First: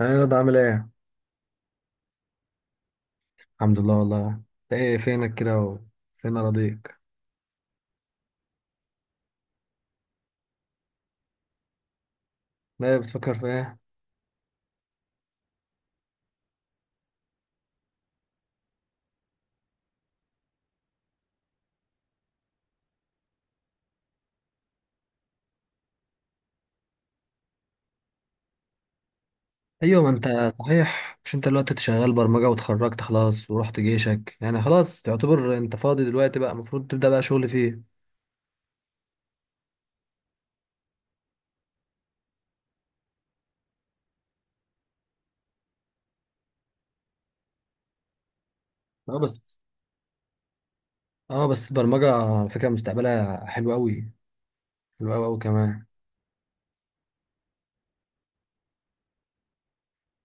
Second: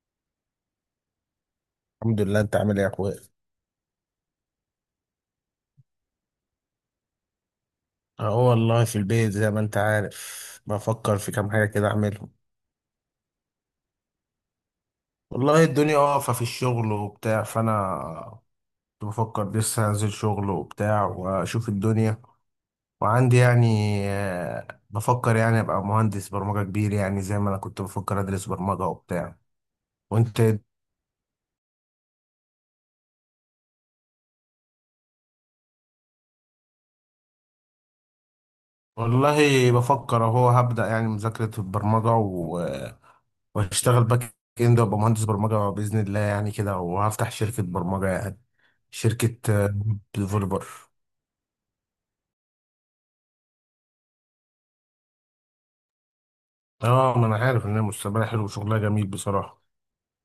ايه رضا؟ عامل ايه؟ الحمد لله. انت عامل ايه يا اخويا؟ الحمد لله. والله انت ايه، فينك كده فين اراضيك؟ اهو والله في البيت زي ما انت عارف، بفكر في كام حاجه كده اعملهم. لا، بتفكر في ايه؟ والله الدنيا واقفه في الشغل وبتاع، فانا كنت بفكر لسه انزل شغل وبتاع واشوف الدنيا. وعندي يعني بفكر يعني ابقى مهندس برمجه كبير، يعني زي ما انا كنت بفكر ادرس برمجه وبتاع. ايوه، ما وانت؟ انت. صحيح، مش انت دلوقتي شغال برمجه واتخرجت خلاص ورحت جيشك، يعني خلاص تعتبر انت فاضي دلوقتي، بقى المفروض تبدا بقى شغل فيه. والله بفكر اهو هبدأ يعني مذاكره البرمجه، وهشتغل باك اند وابقى مهندس برمجه باذن الله يعني كده، وهفتح شركه برمجه يعني، اه بس. شركه ديفلوبر. اه بس البرمجه على فكره مستقبلها حلو قوي، حلو قوي قوي كمان. اه، ما انا عارف ان المستقبل حلو وشغلها جميل بصراحه.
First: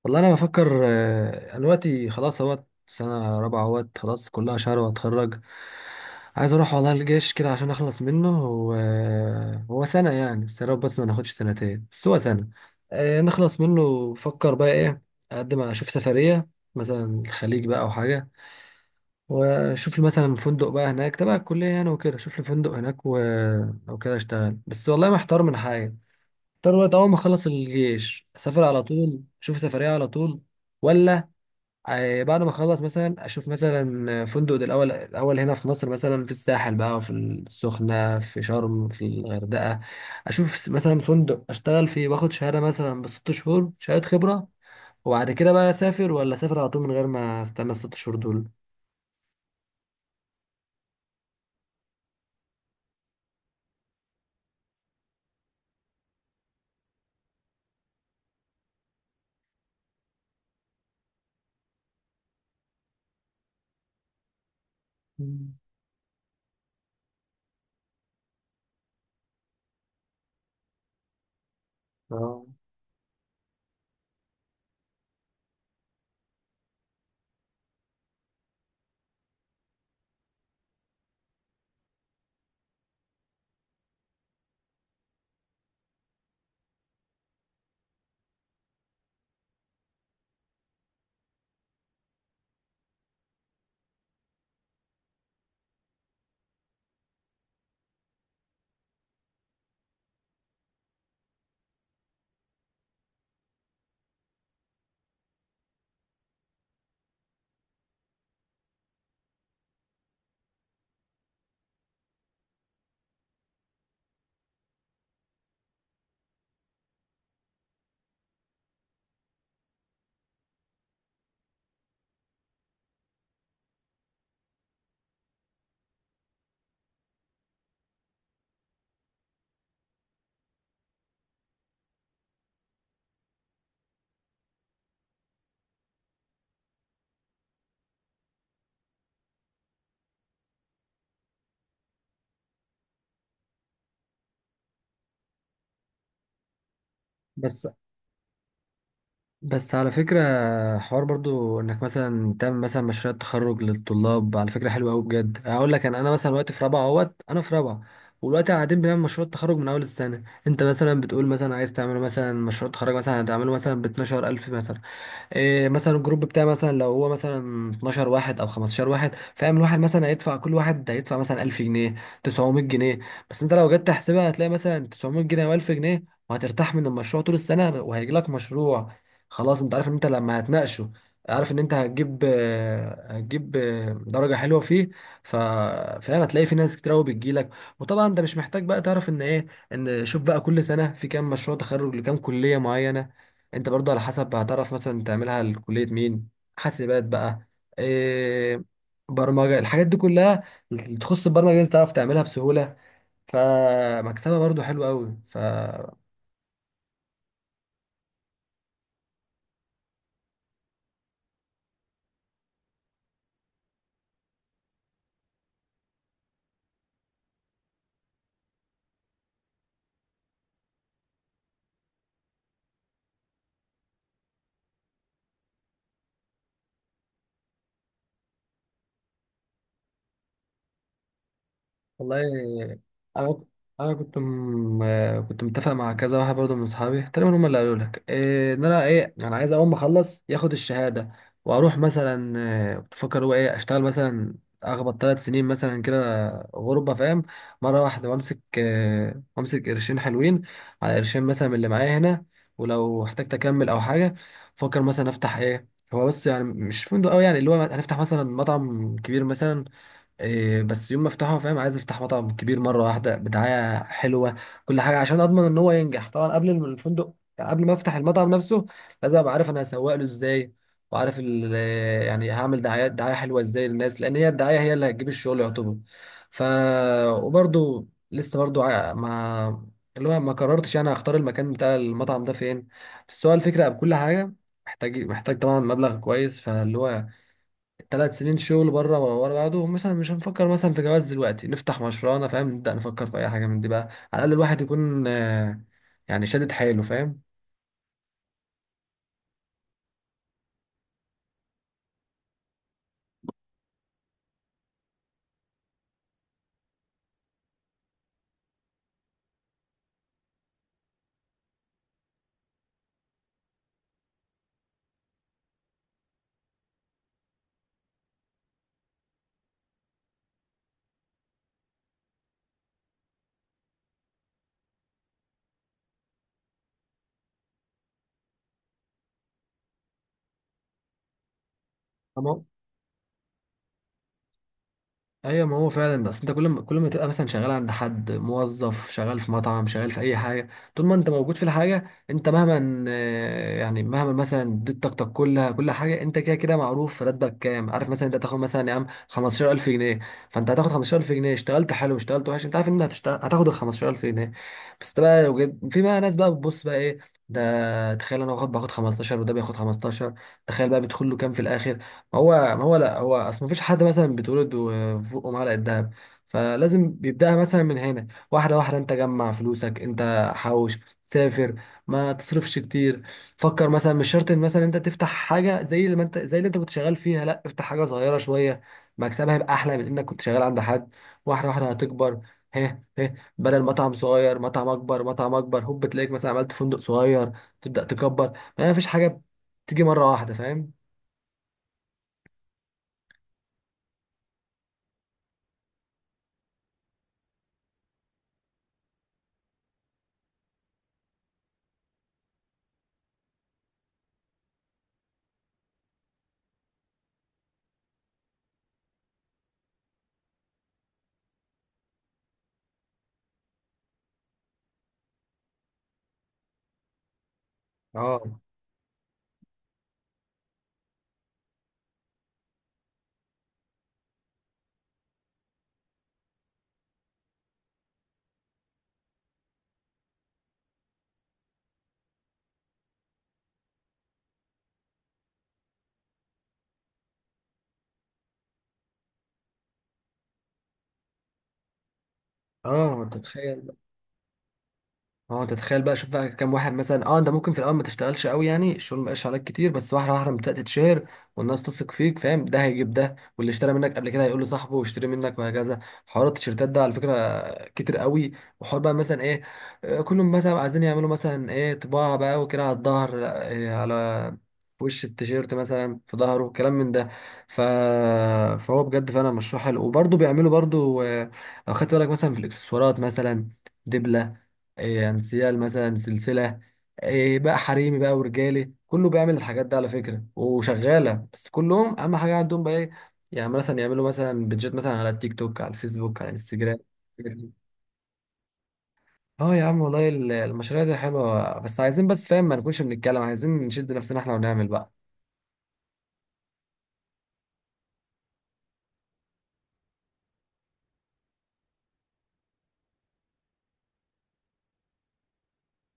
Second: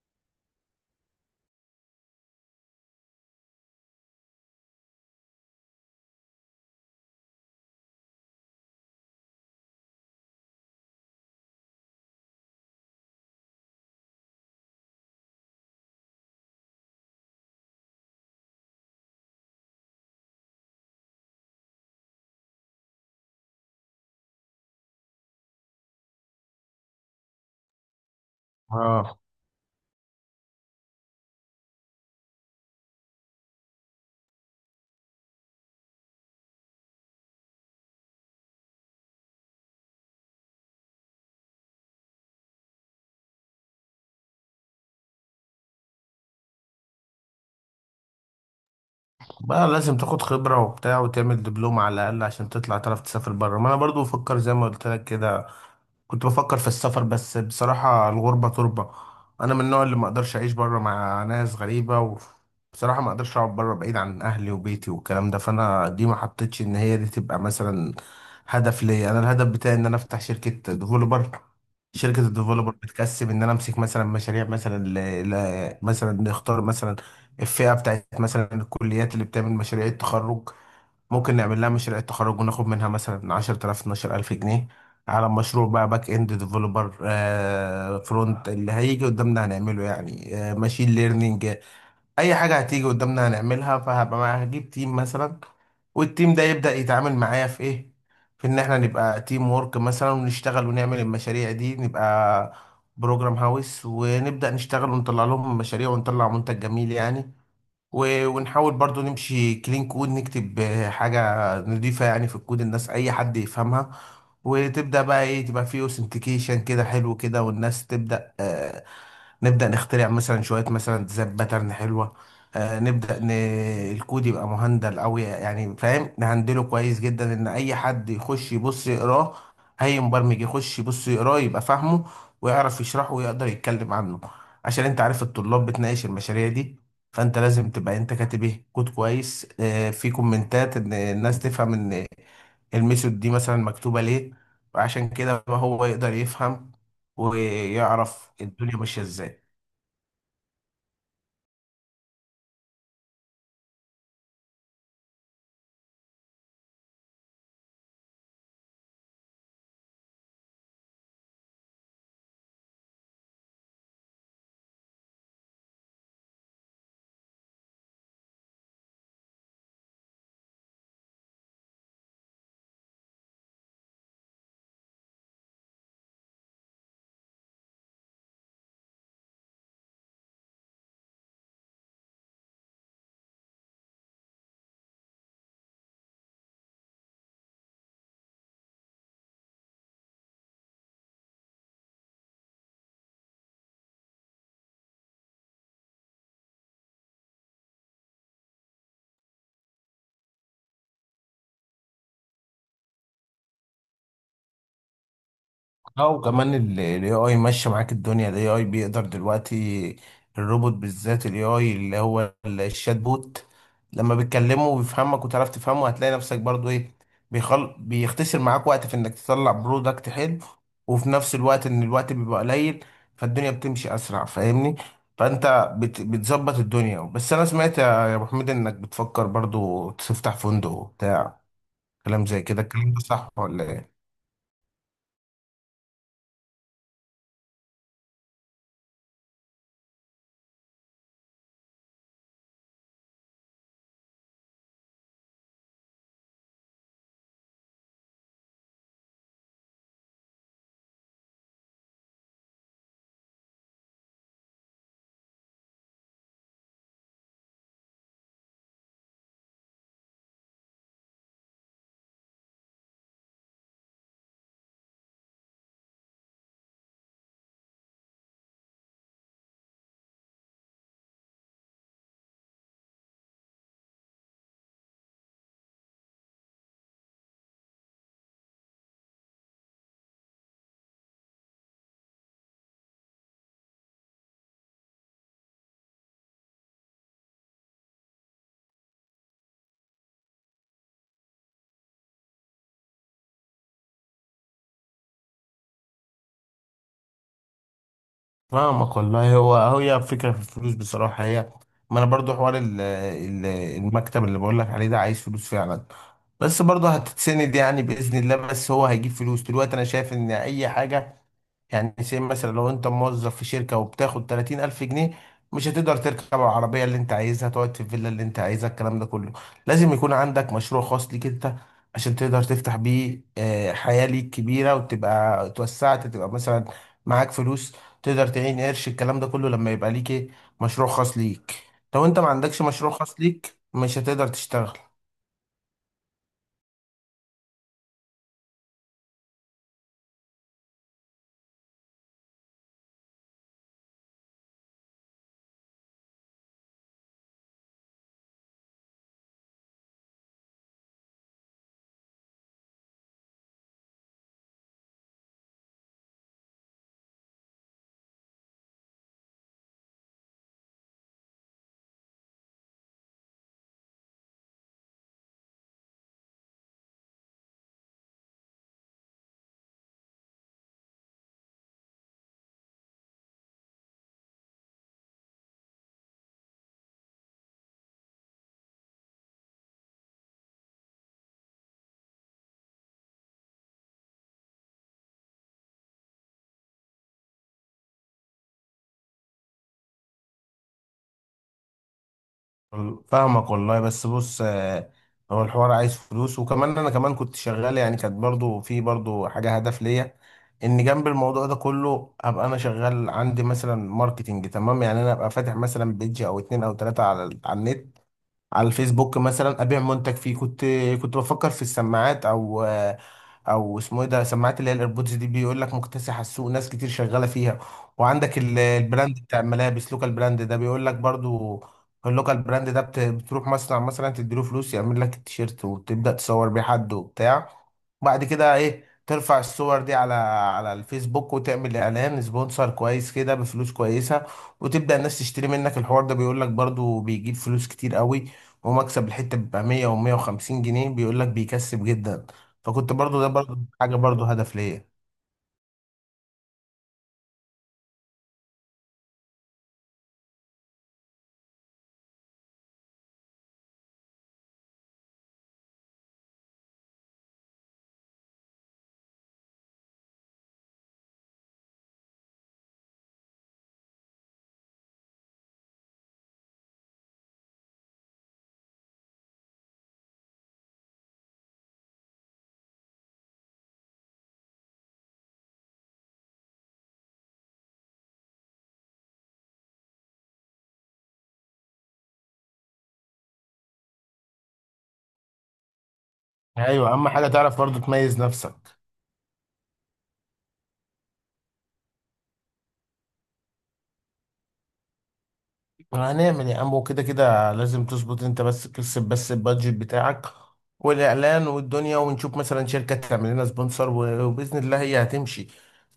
والله انا بفكر، انا دلوقتي خلاص اهوت سنه رابعه، اهوت خلاص كلها شهر واتخرج. عايز اروح والله الجيش كده عشان اخلص منه. هو سنه يعني، بس يا رب بس ما ناخدش سنتين، بس هو سنه. نخلص منه بفكر بقى ايه. اشوف سفريه مثلا، الخليج بقى او حاجه. واشوف لي مثلا فندق بقى هناك تبع الكليه يعني، وكده اشوف لي فندق هناك و... او كده اشتغل. بس والله محتار من حاجه، محتار وقت اول ما اخلص الجيش اسافر على اه، طول اشوف سفريه على طول، ولا بعد ما اخلص مثلا اشوف مثلا فندق ده الاول، الاول هنا في مصر مثلا في الساحل بقى، في السخنه، في شرم، في الغردقه. اشوف مثلا فندق اشتغل فيه واخد شهاده مثلا بست شهور، شهاده خبره، وبعد كده بقى اسافر ولا اسافر على طول من غير ما استنى الست شهور دول. بقى لازم تاخد خبرة وبتاع وتعمل دبلوم على الأقل عشان تطلع تعرف تسافر بره. ما أنا برضو بفكر زي ما قلت لك كده، كنت بفكر في السفر، بس بصراحة الغربة تربة. أنا من النوع اللي ما أقدرش أعيش بره مع ناس غريبة، وبصراحة ما أقدرش أقعد بره بعيد عن أهلي وبيتي والكلام ده. مم. فأنا دي ما حطيتش إن هي دي تبقى مثلا هدف ليا. أنا الهدف بتاعي إن أنا أفتح شركة ديفولوبر. شركة اه الديفولوبر بتكسب إن أنا أمسك مثلا مشاريع، مثلا مثلا نختار مثلا الفئة بتاعت مثلا الكليات اللي بتعمل مشاريع التخرج. ممكن نعمل لها مشاريع التخرج وناخد منها مثلا 10,000 12,000 جنيه على مشروع، بقى باك اند ديفلوبر، آه، فرونت، اللي هيجي قدامنا هنعمله، يعني آه ماشين ليرنينج، اي حاجة هتيجي قدامنا هنعملها. هجيب تيم مثلا، والتيم ده يبدأ يتعامل معايا في ايه، في ان احنا نبقى تيم وورك مثلا، ونشتغل ونعمل المشاريع دي، نبقى بروجرام هاوس ونبدأ نشتغل ونطلع لهم مشاريع ونطلع منتج جميل يعني. ونحاول برضو نمشي كلين كود، نكتب حاجة نضيفة يعني في الكود، الناس أي حد يفهمها. وتبدأ بقى إيه، تبقى فيه أوثنتيكيشن كده حلو كده، والناس تبدأ نبدأ نخترع مثلا شوية مثلا ديزاين باترن حلوة. آه، الكود يبقى مهندل أوي يعني، فاهم، نهندله كويس جدا إن أي حد يخش يبص يقراه، أي مبرمج يخش يبص يقراه يبقى فاهمه ويعرف يشرحه ويقدر يتكلم عنه. عشان أنت عارف الطلاب بتناقش المشاريع دي، فأنت لازم تبقى أنت كاتب إيه، كود كويس، آه، في كومنتات إن الناس تفهم إن الميثود دي مثلا مكتوبة ليه. وعشان كده هو يقدر يفهم بس. ويعرف الدنيا ماشية إزاي. بس على فكرة، حوار برضو انك مثلا تعمل مثلا مشروع تخرج للطلاب على فكرة حلوة قوي بجد. اقول لك انا مثلا دلوقتي في رابعة اهوت، انا في رابعة ودلوقتي قاعدين بنعمل مشروع تخرج من اول السنة. انت مثلا بتقول مثلا عايز تعمل مثلا مشروع تخرج مثلا هتعمله مثلا ب 12000 مثلا، إيه مثلا الجروب بتاعي مثلا لو هو مثلا 12 واحد او 15 واحد، فاهم؟ الواحد مثلا هيدفع، كل واحد هيدفع مثلا 1000 جنيه، 900 جنيه. بس انت لو جيت تحسبها هتلاقي مثلا 900 جنيه او 1000 جنيه، وهترتاح من المشروع طول السنه وهيجي لك مشروع خلاص، انت عارف ان انت لما هتناقشه عارف ان انت هتجيب، هتجيب درجه حلوه فيه. ف- فاهم؟ هتلاقي في ناس كتير قوي بتجيلك. وطبعا انت مش محتاج بقى تعرف ان ايه، ان شوف بقى كل سنه في كام مشروع تخرج لكام كليه معينه. انت برضو على حسب هتعرف مثلا تعملها لكلية مين، حاسبات بقى، إيه، برمجة، الحاجات دي كلها اللي تخص البرمجة دي تعرف تعملها بسهولة، فمكسبها برضو حلو قوي. ف، لا، وكمان الاي اي ماشي معاك الدنيا. الاي اي بيقدر دلوقتي، الروبوت بالذات الاي اي اللي هو الشات بوت، لما بتكلمه وبيفهمك وتعرف تفهمه، هتلاقي نفسك برضو ايه، بيختصر معاك وقت في انك تطلع برودكت حلو، وفي نفس الوقت ان الوقت بيبقى قليل، فالدنيا بتمشي اسرع، فاهمني؟ فانت بتظبط الدنيا. بس انا سمعت يا ابو حميد انك بتفكر برضو تفتح فندق وبتاع، والله كلام زي كده، الكلام ده صح انا، ولا ايه؟ كنت متفق مع كذا واحد برضه من اصحابي تقريبا، هم اللي قالوا لك إيه، ان انا ايه، انا عايز اول ما اخلص ياخد الشهاده واروح مثلا، إيه، بفكر هو ايه اشتغل مثلا اخبط ثلاث سنين مثلا كده، غربه، فاهم؟ مره واحده وامسك، إيه، وامسك قرشين حلوين، على قرشين مثلا من اللي معايا هنا. ولو احتجت اكمل او حاجه، فكر مثلا افتح ايه. هو بس يعني مش فندق قوي، يعني اللي هو هنفتح مثلا مطعم كبير مثلا، إيه بس، يوم ما افتحه فاهم، عايز افتح مطعم كبير مره واحده بدعايه حلوه، كل حاجه عشان اضمن ان هو ينجح. طبعا قبل الفندق، يعني قبل ما افتح المطعم نفسه، لازم ابقى عارف انا هسوق له ازاي، وعارف يعني هعمل دعايه، دعايه حلوه ازاي للناس، لان هي الدعايه هي اللي هتجيب الشغل يعتبر. ف، وبرده لسه برده ما، اللي هو ما قررتش انا هختار المكان بتاع المطعم ده فين. بس هو الفكره بكل حاجه، محتاج، طبعا مبلغ كويس. فاللي هو ثلاث سنين شغل بره ورا بعضهم مثلا، مش هنفكر مثلا في جواز دلوقتي، نفتح مشروعنا فاهم، نبدأ نفكر في اي حاجه من دي بقى، على الاقل الواحد يكون يعني شادد حيله، فاهم؟ فاهمك والله. هو هي فكرة في الفلوس بصراحة هي، ما انا برضو حوار المكتب اللي بقول لك عليه ده عايز فلوس فعلا، بس برضو هتتسند يعني بإذن الله. بس هو هيجيب فلوس دلوقتي. انا شايف ان اي حاجة، يعني زي مثلا لو انت موظف في شركة وبتاخد 30 ألف جنيه، مش هتقدر تركب العربية اللي انت عايزها، تقعد في الفيلا اللي انت عايزها، الكلام ده كله لازم يكون عندك مشروع خاص ليك انت، عشان تقدر تفتح بيه حياة ليك كبيرة، وتبقى اتوسعت، تبقى مثلا معاك فلوس، تقدر تعين قرش، الكلام ده كله لما يبقى ليك ايه، مشروع خاص ليك. لو انت ما عندكش مشروع خاص ليك مش هتقدر تشتغل. ايوه، ما هو فعلا. بس انت كل ما تبقى مثلا شغال عند حد موظف، شغال في مطعم، شغال في اي حاجه، طول ما انت موجود في الحاجه انت مهما، يعني مهما مثلا اديت طاقتك كلها كل حاجه، انت كده كده معروف راتبك كام، عارف مثلا انت هتاخد مثلا يا عم 15000 جنيه، فانت هتاخد 15000 جنيه. اشتغلت حلو، اشتغلت وحش، انت عارف ان هتشتغل هتاخد ال 15000 جنيه. بس ده بقى لو في بقى ناس بقى بتبص بقى ايه، ده تخيل انا باخد، 15 وده بياخد 15، تخيل بقى بيدخل له كام في الاخر. هو ما هو لا، هو اصل مفيش حد مثلا بيتولد وفوقه معلقه دهب، فلازم بيبداها مثلا من هنا واحده واحده. انت جمع فلوسك، انت حوش، سافر، ما تصرفش كتير. فكر مثلا، مش شرط ان مثلا انت تفتح حاجه زي اللي ما انت زي اللي انت كنت شغال فيها، لا افتح حاجه صغيره شويه مكسبها يبقى احلى من انك كنت شغال عند حد، واحده واحده هتكبر. هه هه، بدل مطعم صغير مطعم اكبر، مطعم اكبر، هوب تلاقيك مثلا عملت فندق صغير، تبدا تكبر. ما فيش حاجه بتيجي مره واحده، فاهم؟ فاهمك والله، بس بص هو الحوار عايز فلوس. وكمان انا كمان كنت شغال يعني، كانت برضو في برضو حاجة هدف ليا، ان جنب الموضوع ده كله ابقى انا شغال عندي مثلا ماركتينج، تمام؟ يعني انا ابقى فاتح مثلا بيدج او اتنين او تلاتة على على النت، على الفيسبوك مثلا، ابيع منتج فيه. كنت بفكر في السماعات، او اسمه ايه ده، سماعات اللي هي الايربودز دي، بيقول لك مكتسحه السوق، ناس كتير شغاله فيها. وعندك اه. البراند بتاع الملابس، لوكال براند ده بيقول لك برضو، اللوكال براند ده بتروح مصنع مثلا تديله فلوس يعمل لك التيشيرت، وتبدا تصور بيه حد وبتاع. بعد كده ايه، ترفع الصور دي على على الفيسبوك وتعمل اعلان سبونسر كويس كده بفلوس كويسه، وتبدا الناس تشتري منك. الحوار ده بيقول لك برضو بيجيب فلوس كتير قوي، هو مكسب الحتة بيبقى 100 و 150 جنيه، بيقول لك بيكسب جدا. فكنت اه انت برضو ده برضو تتخيل حاجة برضو هدف ليا. اه انت تتخيل بقى، شوف بقى كام واحد مثلا. اه، انت ممكن في الاول ما تشتغلش قوي، يعني الشغل ما بقاش عليك كتير، بس واحده واحده لما بدات تتشهر والناس تثق فيك فاهم، ده هيجيب ده، واللي اشترى منك قبل كده هيقول لصاحبه واشتري منك، وهكذا. حوار التيشيرتات ده على فكره كتير قوي، وحوار بقى مثلا ايه، كلهم مثلا عايزين يعملوا مثلا ايه، طباعة بقى وكده على الظهر، لا، إيه، على وش التيشيرت مثلا في ظهره كلام من ده. ف... فهو بجد فعلا مشروع حلو. وبرضه بيعملوا برضه لو خدت بالك مثلا في الاكسسوارات مثلا، دبلة، إيه انسيال، مثلا سلسلة، إيه بقى حريمي بقى ورجالي، كله بيعمل الحاجات دي على فكرة وشغالة. بس كلهم أهم حاجة عندهم بقى إيه، يعني مثلا يعملوا مثلا بيدجيت مثلا على التيك توك، على الفيسبوك، على الانستجرام. ايوه، اهم حاجة تعرف برضو تميز نفسك. اه يا عم والله، المشاريع دي حلوه بس عايزين، بس فاهم ما نكونش بنتكلم، عايزين نشد نفسنا احنا ونعمل بقى. هنعمل يا عم، وكده كده لازم تظبط. انت بس ترسم بس البادجت بتاعك، والاعلان والدنيا، ونشوف مثلا شركه تعمل لنا سبونسر، وباذن الله هي هتمشي.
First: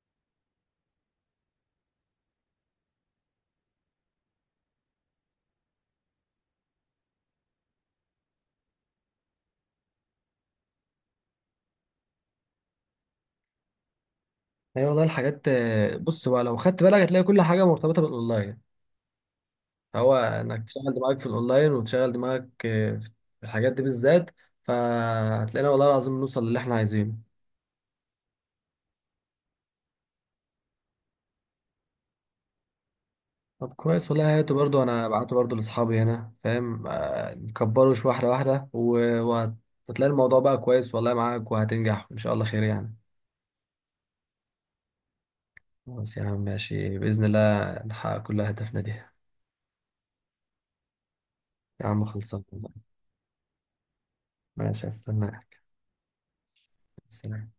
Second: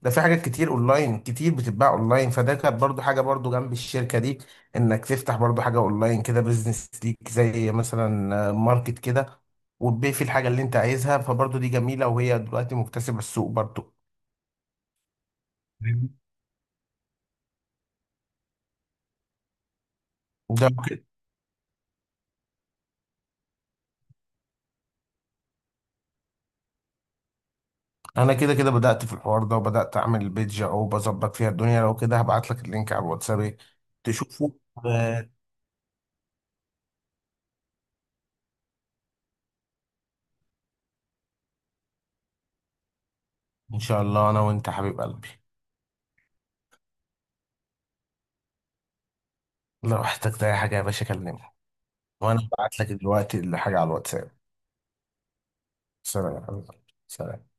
ده في حاجات كتير اونلاين، كتير بتتباع اونلاين، فده كانت برضو حاجه برضو جنب الشركه دي، انك تفتح برضو حاجه اونلاين كده، بزنس ليك، زي مثلا ماركت كده، وتبيع فيه الحاجه اللي انت عايزها. فبرضو دي جميله، وهي دلوقتي مكتسبه السوق برضو هي والله الحاجات بص بقى، لو خدت بالك هتلاقي كل حاجه مرتبطه بالاونلاين. هو انك ده. تشغل دماغك في الاونلاين وتشغل دماغك في الحاجات دي بالذات، فهتلاقينا والله العظيم نوصل للي احنا عايزينه. انا كده كده بدأت في الحوار ده، وبدأت اعمل البيج اهو بظبط فيها الدنيا. لو كده هبعت لك اللينك على الواتساب طب كويس والله، تشوفه. هاته برضو، انا آه، بعته برضو لاصحابي هنا فاهم، نكبره شويه واحده واحده وهتلاقي الموضوع بقى كويس والله معاك، وهتنجح ان شاء الله خير يعني. ان شاء الله، انا وانت حبيب قلبي. خلاص يا عم، ماشي بإذن الله نحقق كل أهدافنا دي يا لو احتجت اي حاجة يا باشا كلمني، عم. خلصان وانا بعت والله. لك دلوقتي الحاجة على الواتساب. ماشي، هستناك. سلام يا حبيب قلبي. سلام. سلام.